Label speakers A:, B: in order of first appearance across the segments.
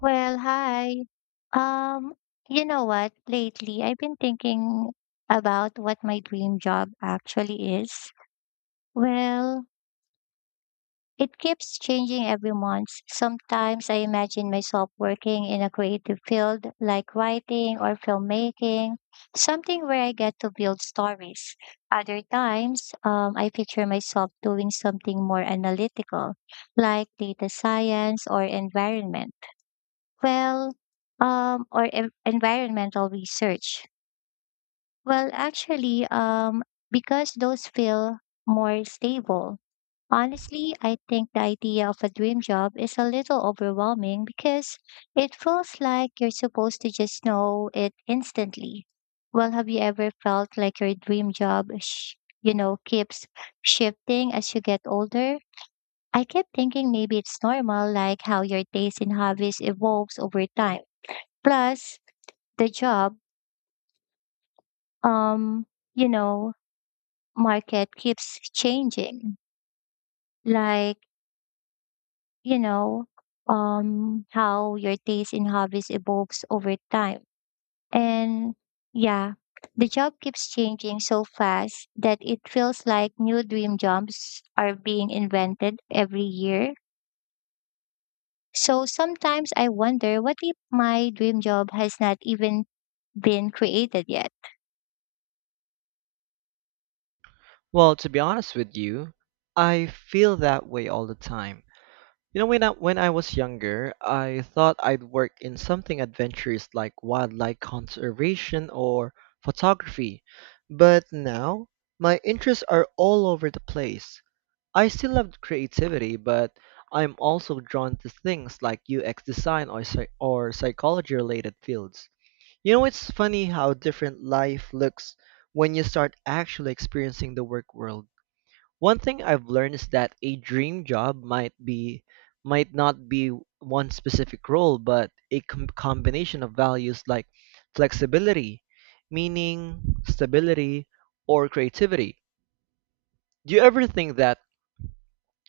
A: Well, hi. Um, you know what? Lately, I've been thinking about what my dream job actually is. Well, it keeps changing every month. Sometimes I imagine myself working in a creative field like writing or filmmaking, something where I get to build stories. Other times, I picture myself doing something more analytical, like data science or environment. Well, environmental research. Well, actually, um, because those feel more stable. Honestly, I think the idea of a dream job is a little overwhelming because it feels like you're supposed to just know it instantly. Well, have you ever felt like your dream job keeps shifting as you get older? I kept thinking maybe it's normal, like how your taste in hobbies evolves over time. Plus, the job um you know market keeps changing, like you know how your taste in hobbies evolves over time. And yeah, the job keeps changing so fast that it feels like new dream jobs are being invented every year, so sometimes I wonder, what if my dream job has not even been created yet?
B: Well, to be honest with you, I feel that way all the time. You know, when I was younger, I thought I'd work in something adventurous like wildlife conservation or photography. But now, my interests are all over the place. I still love creativity, but I'm also drawn to things like UX design or, psychology related fields. You know, it's funny how different life looks when you start actually experiencing the work world. One thing I've learned is that a dream job might be might not be one specific role, but a combination of values like flexibility, meaning, stability, or creativity. Do you ever think that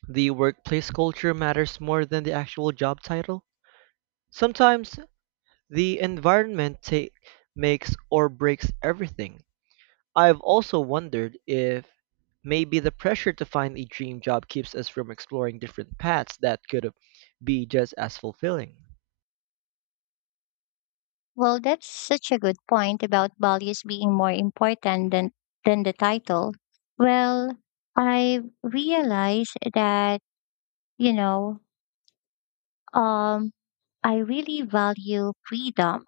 B: the workplace culture matters more than the actual job title? Sometimes the makes or breaks everything. I've also wondered if maybe the pressure to find a dream job keeps us from exploring different paths that could be just as fulfilling.
A: Well, that's such a good point about values being more important than the title. Well, I realized that, you know, um, I really value freedom.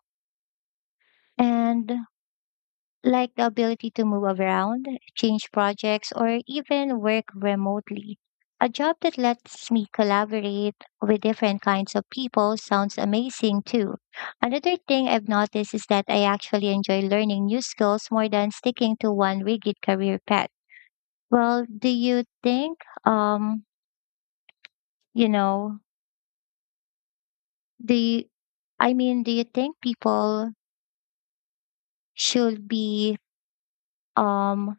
A: And like the ability to move around, change projects, or even work remotely. A job that lets me collaborate with different kinds of people sounds amazing too. Another thing I've noticed is that I actually enjoy learning new skills more than sticking to one rigid career path. Well, do you think, um, you know, do you, I mean, do you think people should be um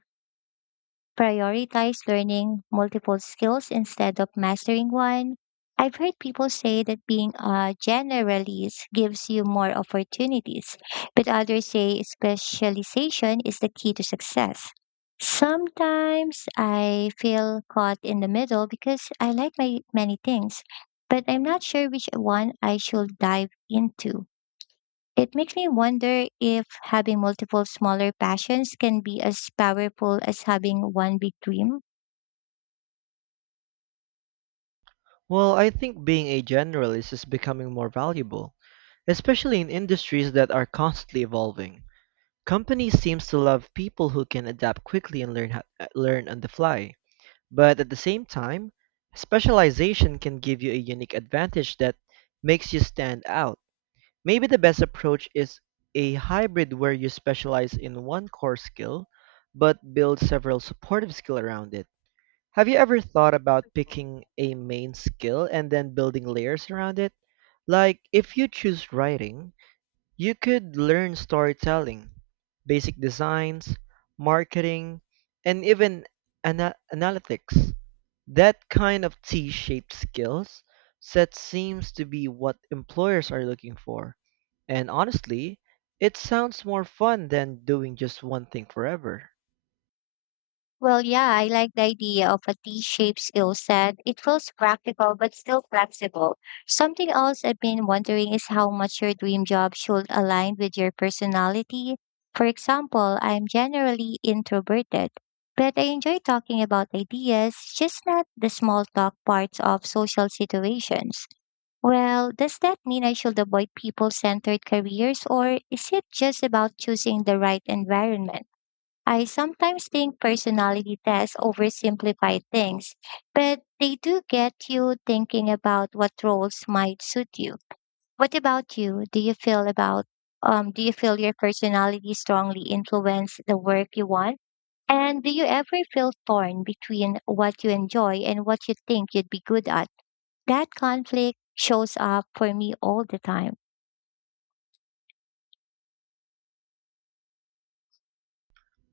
A: prioritize learning multiple skills instead of mastering one? I've heard people say that being a generalist gives you more opportunities, but others say specialization is the key to success. Sometimes I feel caught in the middle because I like my many things, but I'm not sure which one I should dive into. It makes me wonder if having multiple smaller passions can be as powerful as having one big dream.
B: Well, I think being a generalist is becoming more valuable, especially in industries that are constantly evolving. Companies seems to love people who can adapt quickly and learn on the fly. But at the same time, specialization can give you a unique advantage that makes you stand out. Maybe the best approach is a hybrid where you specialize in one core skill, but build several supportive skill around it. Have you ever thought about picking a main skill and then building layers around it? Like, if you choose writing, you could learn storytelling, basic designs, marketing, and even analytics. That kind of T-shaped skills set seems to be what employers are looking for. And honestly, it sounds more fun than doing just one thing forever.
A: Well, yeah, I like the idea of a T shaped skill set. It feels practical but still flexible. Something else I've been wondering is how much your dream job should align with your personality. For example, I'm generally introverted, but I enjoy talking about ideas, just not the small talk parts of social situations. Well, does that mean I should avoid people centered careers, or is it just about choosing the right environment? I sometimes think personality tests oversimplify things, but they do get you thinking about what roles might suit you. What about you? Do you feel your personality strongly influence the work you want? And do you ever feel torn between what you enjoy and what you think you'd be good at? That conflict shows up for me all the time.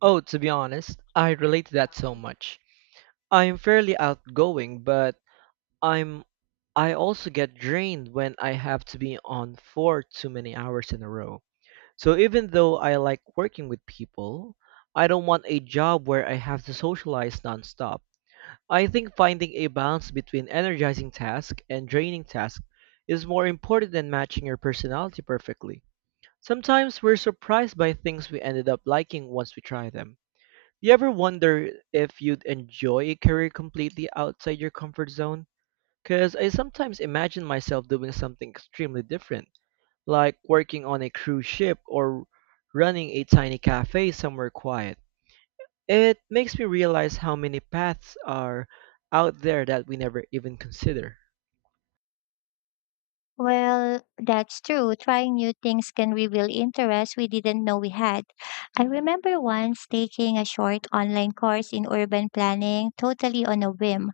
B: Oh, to be honest, I relate to that so much. I am fairly outgoing, but I'm I also get drained when I have to be on for too many hours in a row. So even though I like working with people, I don't want a job where I have to socialize nonstop. I think finding a balance between energizing tasks and draining tasks is more important than matching your personality perfectly. Sometimes we're surprised by things we ended up liking once we try them. You ever wonder if you'd enjoy a career completely outside your comfort zone? Because I sometimes imagine myself doing something extremely different, like working on a cruise ship or running a tiny cafe somewhere quiet. It makes me realize how many paths are out there that we never even consider.
A: Well, that's true. Trying new things can reveal interests we didn't know we had. I remember once taking a short online course in urban planning totally on a whim,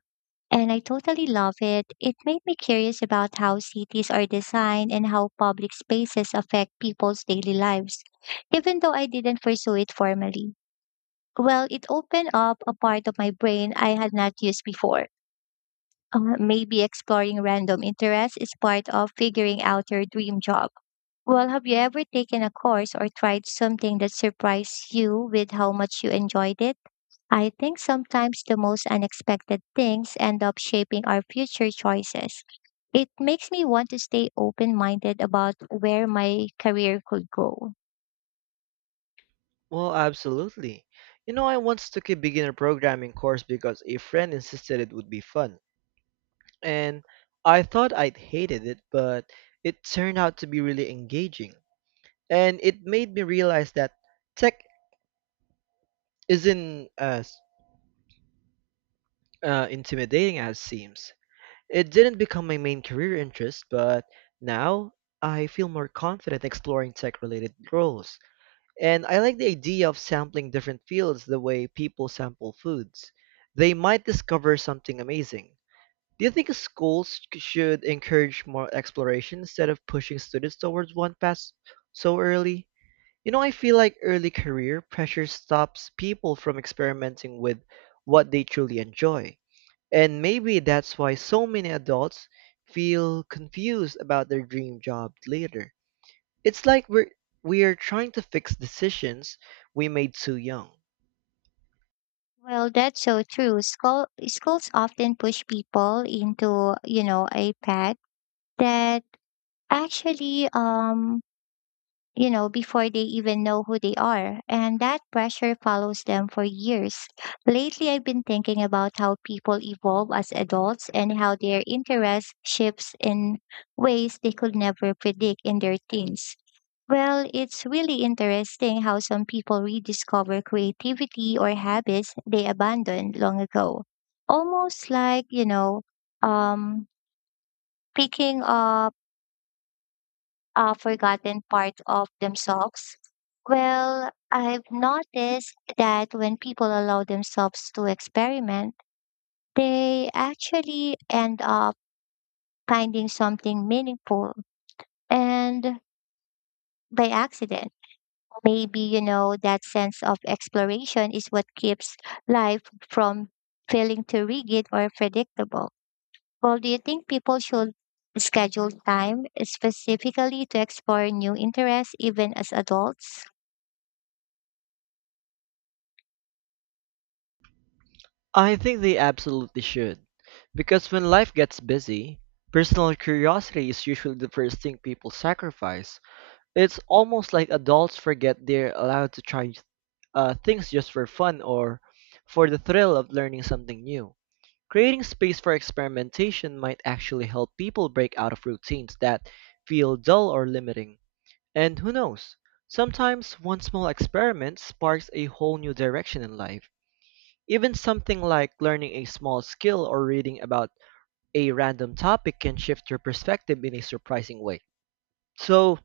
A: and I totally love it. It made me curious about how cities are designed and how public spaces affect people's daily lives, even though I didn't pursue it formally. Well, it opened up a part of my brain I had not used before. Maybe exploring random interests is part of figuring out your dream job. Well, have you ever taken a course or tried something that surprised you with how much you enjoyed it? I think sometimes the most unexpected things end up shaping our future choices. It makes me want to stay open minded about where my career could go.
B: Well, absolutely. You know, I once took a beginner programming course because a friend insisted it would be fun, and I thought I'd hated it, but it turned out to be really engaging. And it made me realize that tech isn't as intimidating as it seems. It didn't become my main career interest, but now I feel more confident exploring tech related roles. And I like the idea of sampling different fields the way people sample foods. They might discover something amazing. Do you think schools should encourage more exploration instead of pushing students towards one path so early? You know, I feel like early career pressure stops people from experimenting with what they truly enjoy. And maybe that's why so many adults feel confused about their dream job later. It's like we are trying to fix decisions we made too young.
A: Well, that's so true. Schools often push people into, you know, a path that actually, you know, before they even know who they are. And that pressure follows them for years. Lately, I've been thinking about how people evolve as adults and how their interest shifts in ways they could never predict in their teens. Well, it's really interesting how some people rediscover creativity or habits they abandoned long ago. Almost like, um, picking up a forgotten part of themselves? Well, I've noticed that when people allow themselves to experiment, they actually end up finding something meaningful and by accident. Maybe, you know, that sense of exploration is what keeps life from feeling too rigid or predictable. Well, do you think people should schedule time specifically to explore new interests even as adults?
B: I think they absolutely should, because when life gets busy, personal curiosity is usually the first thing people sacrifice. It's almost like adults forget they're allowed to try things just for fun or for the thrill of learning something new. Creating space for experimentation might actually help people break out of routines that feel dull or limiting. And who knows? Sometimes one small experiment sparks a whole new direction in life. Even something like learning a small skill or reading about a random topic can shift your perspective in a surprising way. So,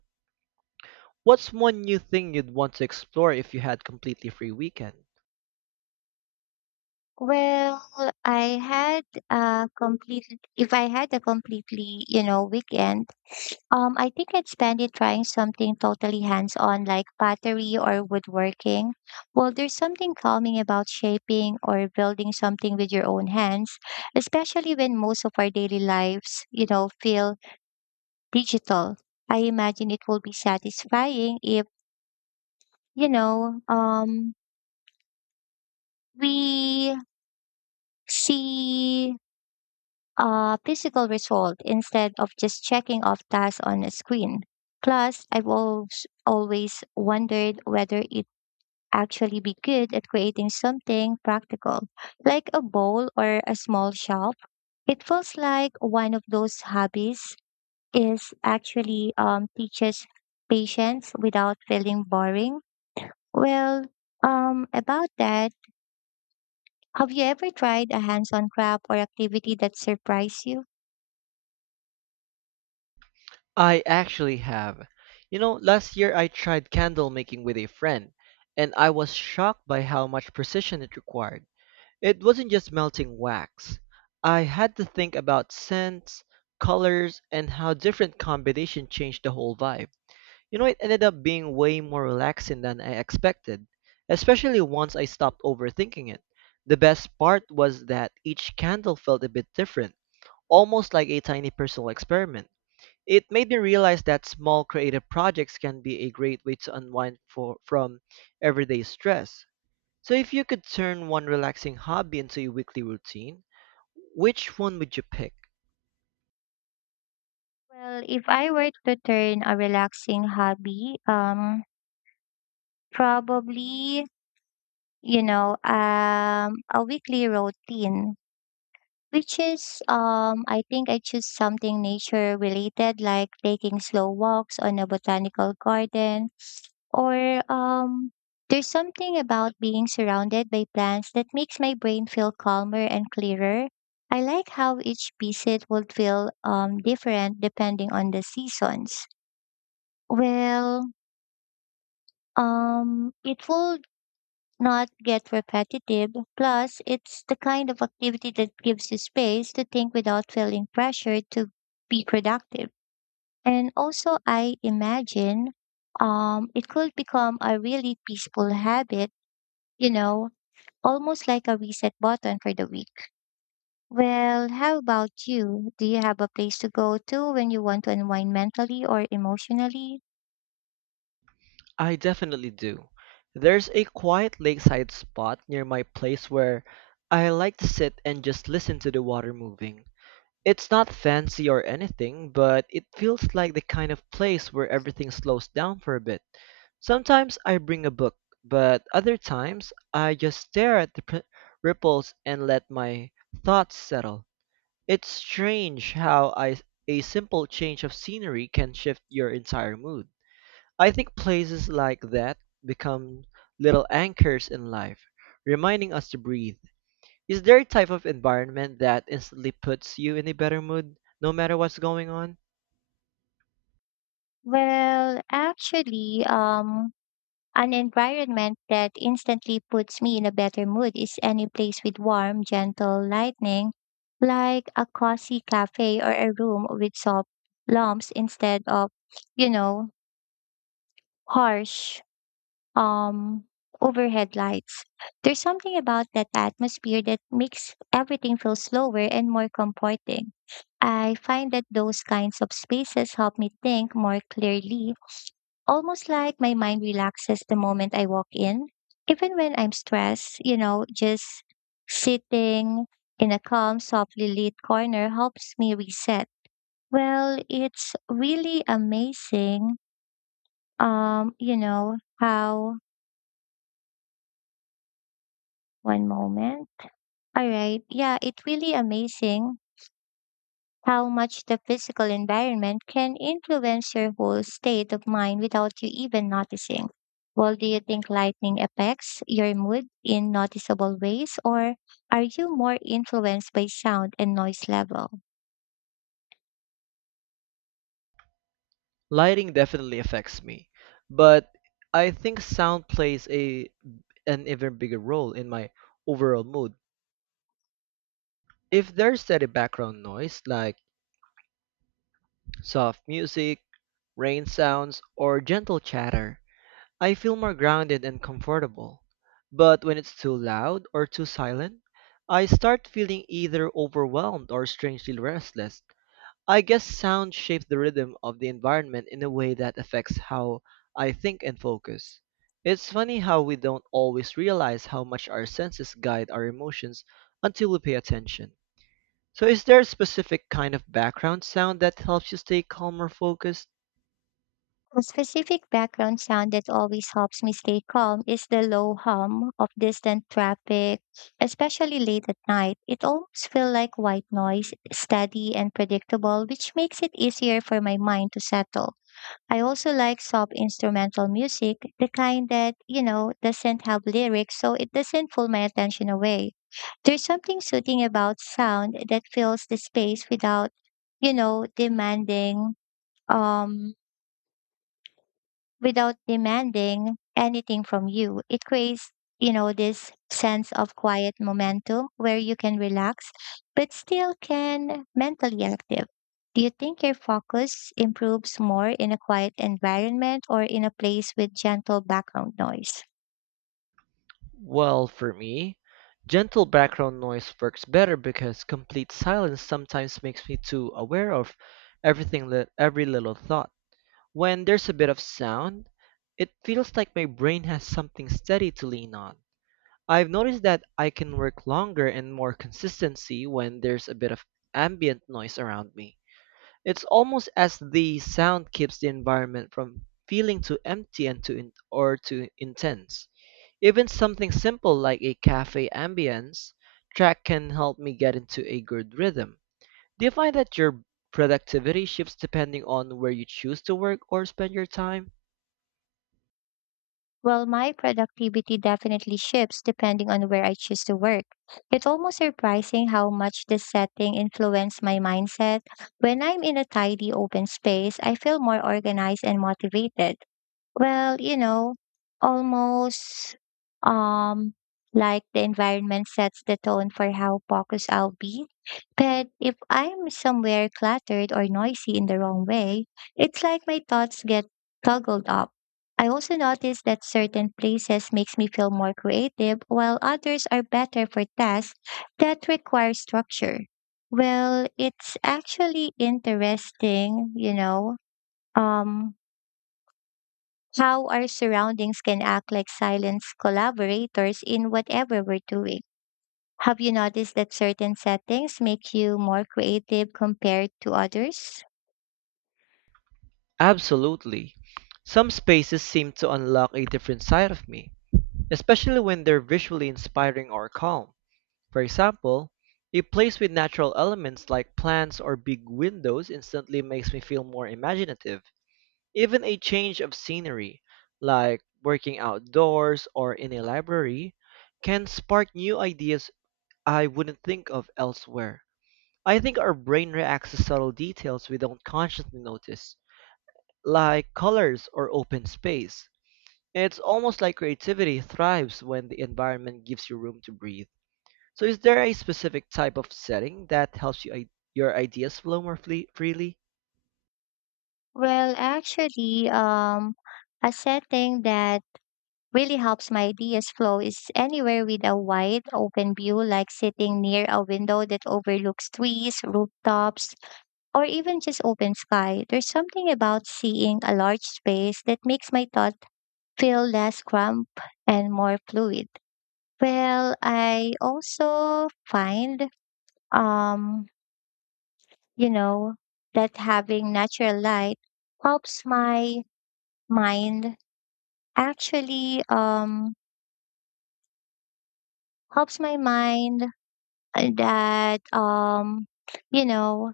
B: what's one new thing you'd want to explore if you had completely free weekend?
A: Well, I had a complete, if I had a completely, you know, weekend, I think I'd spend it trying something totally hands-on like pottery or woodworking. Well, there's something calming about shaping or building something with your own hands, especially when most of our daily lives, you know, feel digital. I imagine it will be satisfying if, you know, um, we see a physical result instead of just checking off tasks on a screen. Plus, I've always wondered whether it actually be good at creating something practical, like a bowl or a small shelf. It feels like one of those hobbies is actually teaches patience without feeling boring. Well, about that, have you ever tried a hands-on craft or activity that surprised you?
B: I actually have. You know, last year I tried candle making with a friend, and I was shocked by how much precision it required. It wasn't just melting wax. I had to think about scents, colors, and how different combination changed the whole vibe. You know, it ended up being way more relaxing than I expected, especially once I stopped overthinking it. The best part was that each candle felt a bit different, almost like a tiny personal experiment. It made me realize that small creative projects can be a great way to from everyday stress. So, if you could turn one relaxing hobby into a weekly routine, which one would you pick?
A: Well, if I were to turn a relaxing hobby, probably, a weekly routine. Which is, I think I choose something nature related like taking slow walks on a botanical garden or, there's something about being surrounded by plants that makes my brain feel calmer and clearer. I like how each visit would feel different depending on the seasons. Well, it will not get repetitive. Plus, it's the kind of activity that gives you space to think without feeling pressured to be productive. And also, I imagine it could become a really peaceful habit, you know, almost like a reset button for the week. Well, how about you? Do you have a place to go to when you want to unwind mentally or emotionally?
B: I definitely do. There's a quiet lakeside spot near my place where I like to sit and just listen to the water moving. It's not fancy or anything, but it feels like the kind of place where everything slows down for a bit. Sometimes I bring a book, but other times I just stare at the ripples and let my thoughts settle. It's strange how a simple change of scenery can shift your entire mood. I think places like that become little anchors in life, reminding us to breathe. Is there a type of environment that instantly puts you in a better mood no matter what's going on?
A: Well, actually, um, An environment that instantly puts me in a better mood is any place with warm, gentle lighting, like a cozy cafe or a room with soft lamps instead of, you know, harsh um overhead lights. There's something about that atmosphere that makes everything feel slower and more comforting. I find that those kinds of spaces help me think more clearly, almost like my mind relaxes the moment I walk in. Even when I'm stressed, you know, just sitting in a calm, softly lit corner helps me reset. Well, it's really amazing, you know, how one moment. All right. Yeah, it's really amazing how much the physical environment can influence your whole state of mind without you even noticing. Well, do you think lightning affects your mood in noticeable ways, or are you more influenced by sound and noise level?
B: Lighting definitely affects me, but I think sound plays a an even bigger role in my overall mood. If there's steady background noise like soft music, rain sounds, or gentle chatter, I feel more grounded and comfortable. But when it's too loud or too silent, I start feeling either overwhelmed or strangely restless. I guess sound shapes the rhythm of the environment in a way that affects how I think and focus. It's funny how we don't always realize how much our senses guide our emotions until we pay attention. So, is there a specific kind of background sound that helps you stay calm or focused?
A: A specific background sound that always helps me stay calm is the low hum of distant traffic, especially late at night. It almost feels like white noise, steady and predictable, which makes it easier for my mind to settle. I also like soft instrumental music, the kind that, you know, doesn't have lyrics, so it doesn't pull my attention away. There's something soothing about sound that fills the space without, you know, demanding um without demanding anything from you. It creates, you know, this sense of quiet momentum where you can relax but still can mentally active. Do you think your focus improves more in a quiet environment or in a place with gentle background noise?
B: Well, for me, gentle background noise works better because complete silence sometimes makes me too aware of every little thought. When there's a bit of sound, it feels like my brain has something steady to lean on. I've noticed that I can work longer and more consistency when there's a bit of ambient noise around me. It's almost as the sound keeps the environment from feeling too empty and too in- or too intense. Even something simple like a cafe ambience track can help me get into a good rhythm. Do you find that your productivity shifts depending on where you choose to work or spend your time?
A: Well, my productivity definitely shifts depending on where I choose to work. It's almost surprising how much this setting influenced my mindset. When I'm in a tidy open space, I feel more organized and motivated. Well, you know, almost um like the environment sets the tone for how focused I'll be. But if I'm somewhere cluttered or noisy in the wrong way, it's like my thoughts get toggled up. I also notice that certain places makes me feel more creative while others are better for tasks that require structure. Well, it's actually interesting, you know. Um how our surroundings can act like silent collaborators in whatever we're doing. Have you noticed that certain settings make you more creative compared to others?
B: Absolutely. Some spaces seem to unlock a different side of me, especially when they're visually inspiring or calm. For example, a place with natural elements like plants or big windows instantly makes me feel more imaginative. Even a change of scenery, like working outdoors or in a library, can spark new ideas I wouldn't think of elsewhere. I think our brain reacts to subtle details we don't consciously notice, like colors or open space. It's almost like creativity thrives when the environment gives you room to breathe. So, is there a specific type of setting that helps your ideas flow more freely?
A: Well, actually, um, a setting that really helps my ideas flow is anywhere with a wide open view, like sitting near a window that overlooks trees, rooftops, or even just open sky. There's something about seeing a large space that makes my thoughts feel less cramped and more fluid. Well, I also find, um, you know, that having natural light helps my mind actually, um, helps my mind uh, that, um, you know,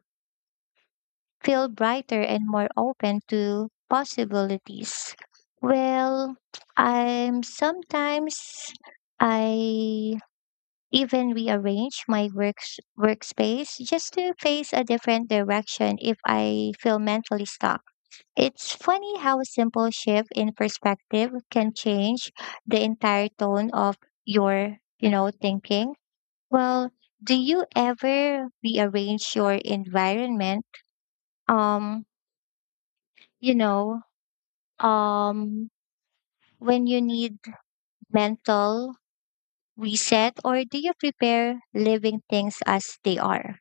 A: feel brighter and more open to possibilities. Well, I'm sometimes I even rearrange my workspace just to face a different direction if I feel mentally stuck. It's funny how a simple shift in perspective can change the entire tone of your thinking. Well, do you ever rearrange your environment? Um, you know, um, when you need mental reset, or do you prepare living things as they are?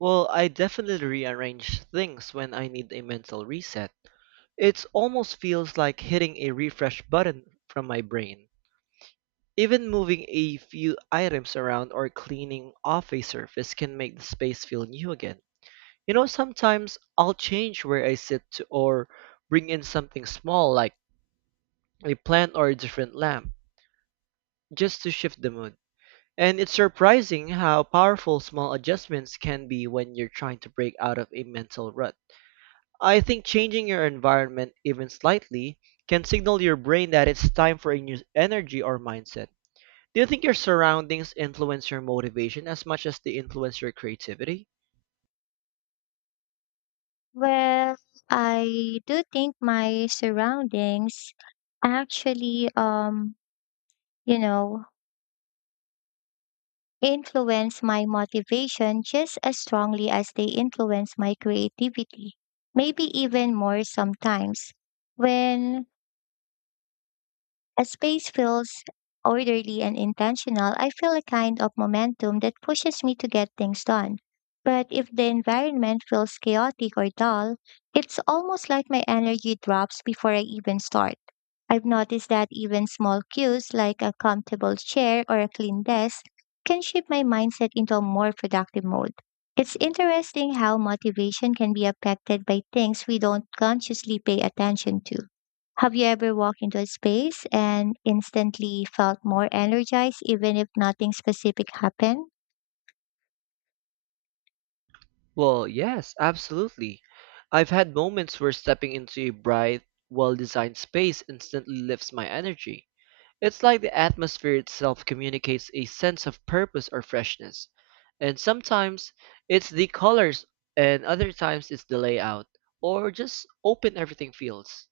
B: Well, I definitely rearrange things when I need a mental reset. It almost feels like hitting a refresh button from my brain. Even moving a few items around or cleaning off a surface can make the space feel new again. You know, sometimes I'll change where I sit to, or bring in something small like a plant or a different lamp just to shift the mood. And it's surprising how powerful small adjustments can be when you're trying to break out of a mental rut. I think changing your environment even slightly can signal your brain that it's time for a new energy or mindset. Do you think your surroundings influence your motivation as much as they influence your creativity?
A: Well, I do think my surroundings actually, you know, influence my motivation just as strongly as they influence my creativity, maybe even more sometimes. When As space feels orderly and intentional, I feel a kind of momentum that pushes me to get things done. But if the environment feels chaotic or dull, it's almost like my energy drops before I even start. I've noticed that even small cues like a comfortable chair or a clean desk can shift my mindset into a more productive mode. It's interesting how motivation can be affected by things we don't consciously pay attention to. Have you ever walked into a space and instantly felt more energized even if nothing specific happened?
B: Well, yes, absolutely. I've had moments where stepping into a bright, well designed space instantly lifts my energy. It's like the atmosphere itself communicates a sense of purpose or freshness. And sometimes it's the colors, and other times it's the layout, or just open everything feels.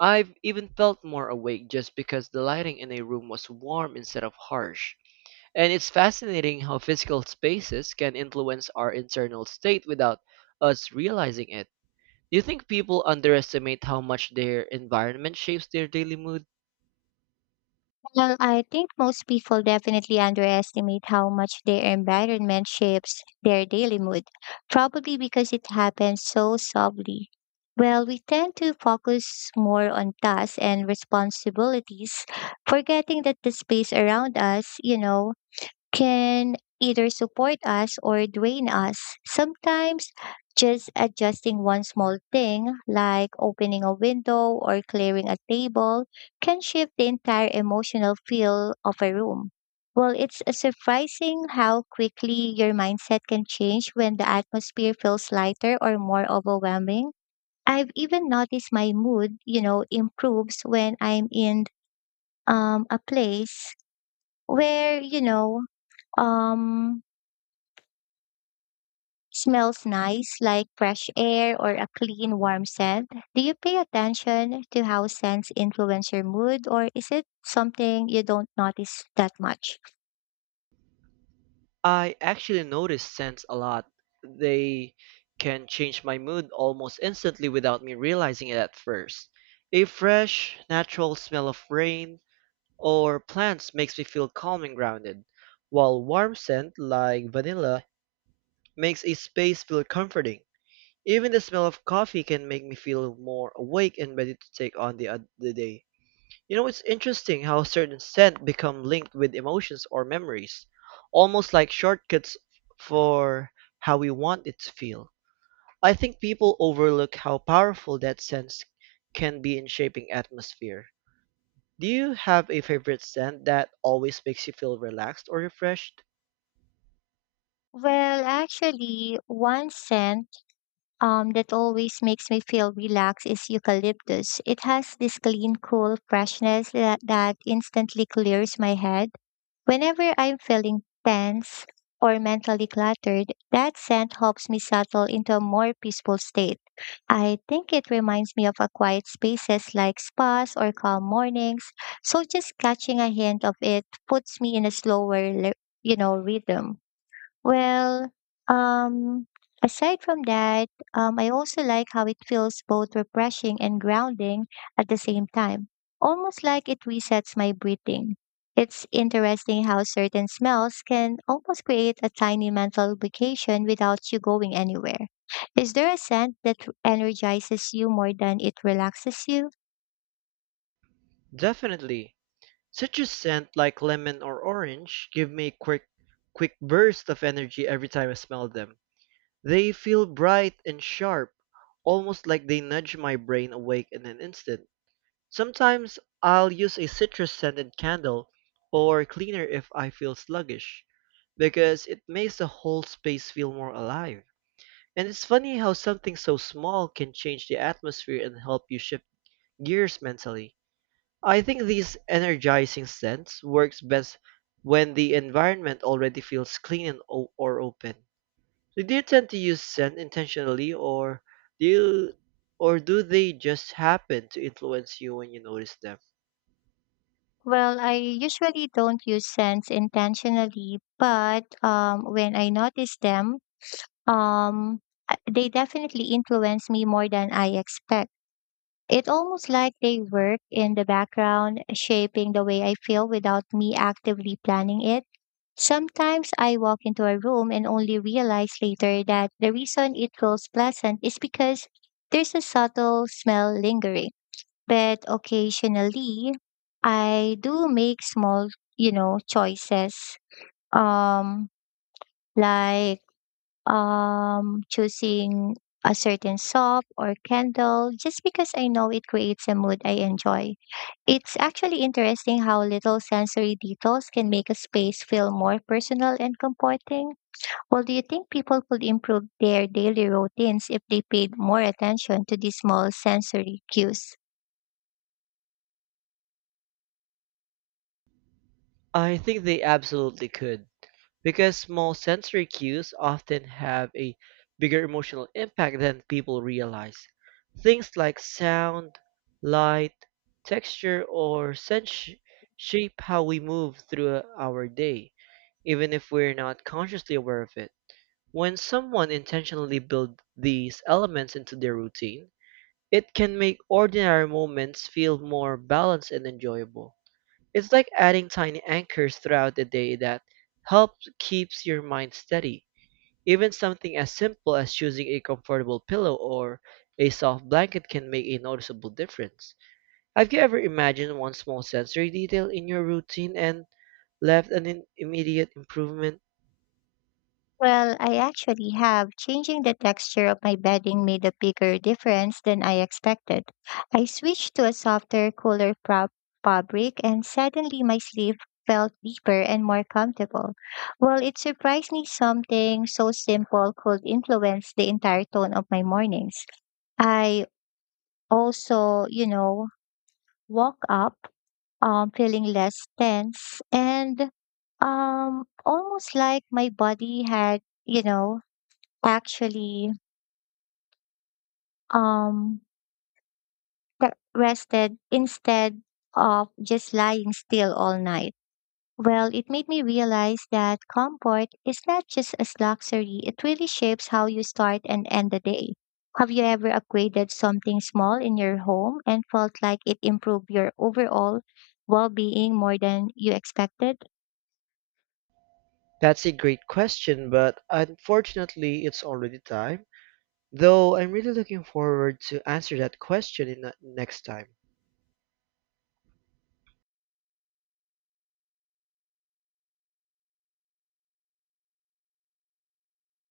B: I've even felt more awake just because the lighting in a room was warm instead of harsh. And it's fascinating how physical spaces can influence our internal state without us realizing it. Do you think people underestimate how much their environment shapes their daily mood?
A: Well, I think most people definitely underestimate how much their environment shapes their daily mood, probably because it happens so softly. Well, we tend to focus more on tasks and responsibilities, forgetting that the space around us, can either support us or drain us. Sometimes, just adjusting one small thing, like opening a window or clearing a table, can shift the entire emotional feel of a room. Well, it's surprising how quickly your mindset can change when the atmosphere feels lighter or more overwhelming. I've even noticed my mood improves when I'm in a place where, um, smells nice, like fresh air or a clean, warm scent. Do you pay attention to how scents influence your mood, or is it something you don't notice that much?
B: I actually notice scents a lot. They can change my mood almost instantly without me realizing it at first. A fresh, natural smell of rain or plants makes me feel calm and grounded, while warm scent like vanilla makes a space feel comforting. Even the smell of coffee can make me feel more awake and ready to take on the day. You know, it's interesting how certain scents become linked with emotions or memories, almost like shortcuts for how we want it to feel. I think people overlook how powerful that sense can be in shaping atmosphere. Do you have a favorite scent that always makes you feel relaxed or refreshed?
A: Well, actually, one scent that always makes me feel relaxed is eucalyptus. It has this clean, cool freshness that instantly clears my head. Whenever I'm feeling tense or mentally cluttered, that scent helps me settle into a more peaceful state. I think it reminds me of a quiet spaces like spas or calm mornings, so just catching a hint of it puts me in a slower, rhythm. Well, um, Aside from that, I also like how it feels both refreshing and grounding at the same time, almost like it resets my breathing. It's interesting how certain smells can almost create a tiny mental vacation without you going anywhere. Is there a scent that energizes you more than it relaxes you?
B: Definitely. Citrus scent like lemon or orange give me a quick burst of energy every time I smell them. They feel bright and sharp, almost like they nudge my brain awake in an instant. Sometimes I'll use a citrus scented candle, or cleaner if I feel sluggish, because it makes the whole space feel more alive. And it's funny how something so small can change the atmosphere and help you shift gears mentally. I think these energizing scents works best when the environment already feels clean and or open. So do you tend to use scent intentionally do you or do they just happen to influence you when you notice them?
A: Well, I usually don't use scents intentionally, but when I notice them, um they definitely influence me more than I expect. It's almost like they work in the background, shaping the way I feel without me actively planning it. Sometimes I walk into a room and only realize later that the reason it feels pleasant is because there's a subtle smell lingering. But occasionally I do make small choices, um like choosing a certain soap or candle just because I know it creates a mood I enjoy. It's actually interesting how little sensory details can make a space feel more personal and comforting. Well, do you think people could improve their daily routines if they paid more attention to these small sensory cues?
B: I think they absolutely could, because small sensory cues often have a bigger emotional impact than people realize. Things like sound, light, texture, or shape how we move through our day, even if we're not consciously aware of it. When someone intentionally builds these elements into their routine, it can make ordinary moments feel more balanced and enjoyable. It's like adding tiny anchors throughout the day that helps keeps your mind steady. Even something as simple as choosing a comfortable pillow or a soft blanket can make a noticeable difference. Have you ever imagined one small sensory detail in your routine and left an immediate improvement?
A: Well, I actually have. Changing the texture of my bedding made a bigger difference than I expected. I switched to a softer, cooler fabric, and suddenly my sleep felt deeper and more comfortable. Well, it surprised me something so simple could influence the entire tone of my mornings. I also woke up feeling less tense and almost like my body had you know actually um that rested instead of just lying still all night. Well, it made me realize that comfort is not just a luxury, it really shapes how you start and end the day. Have you ever upgraded something small in your home and felt like it improved your overall well being more than you expected?
B: That's a great question, but unfortunately, it's already time. Though I'm really looking forward to answer that question in the next time.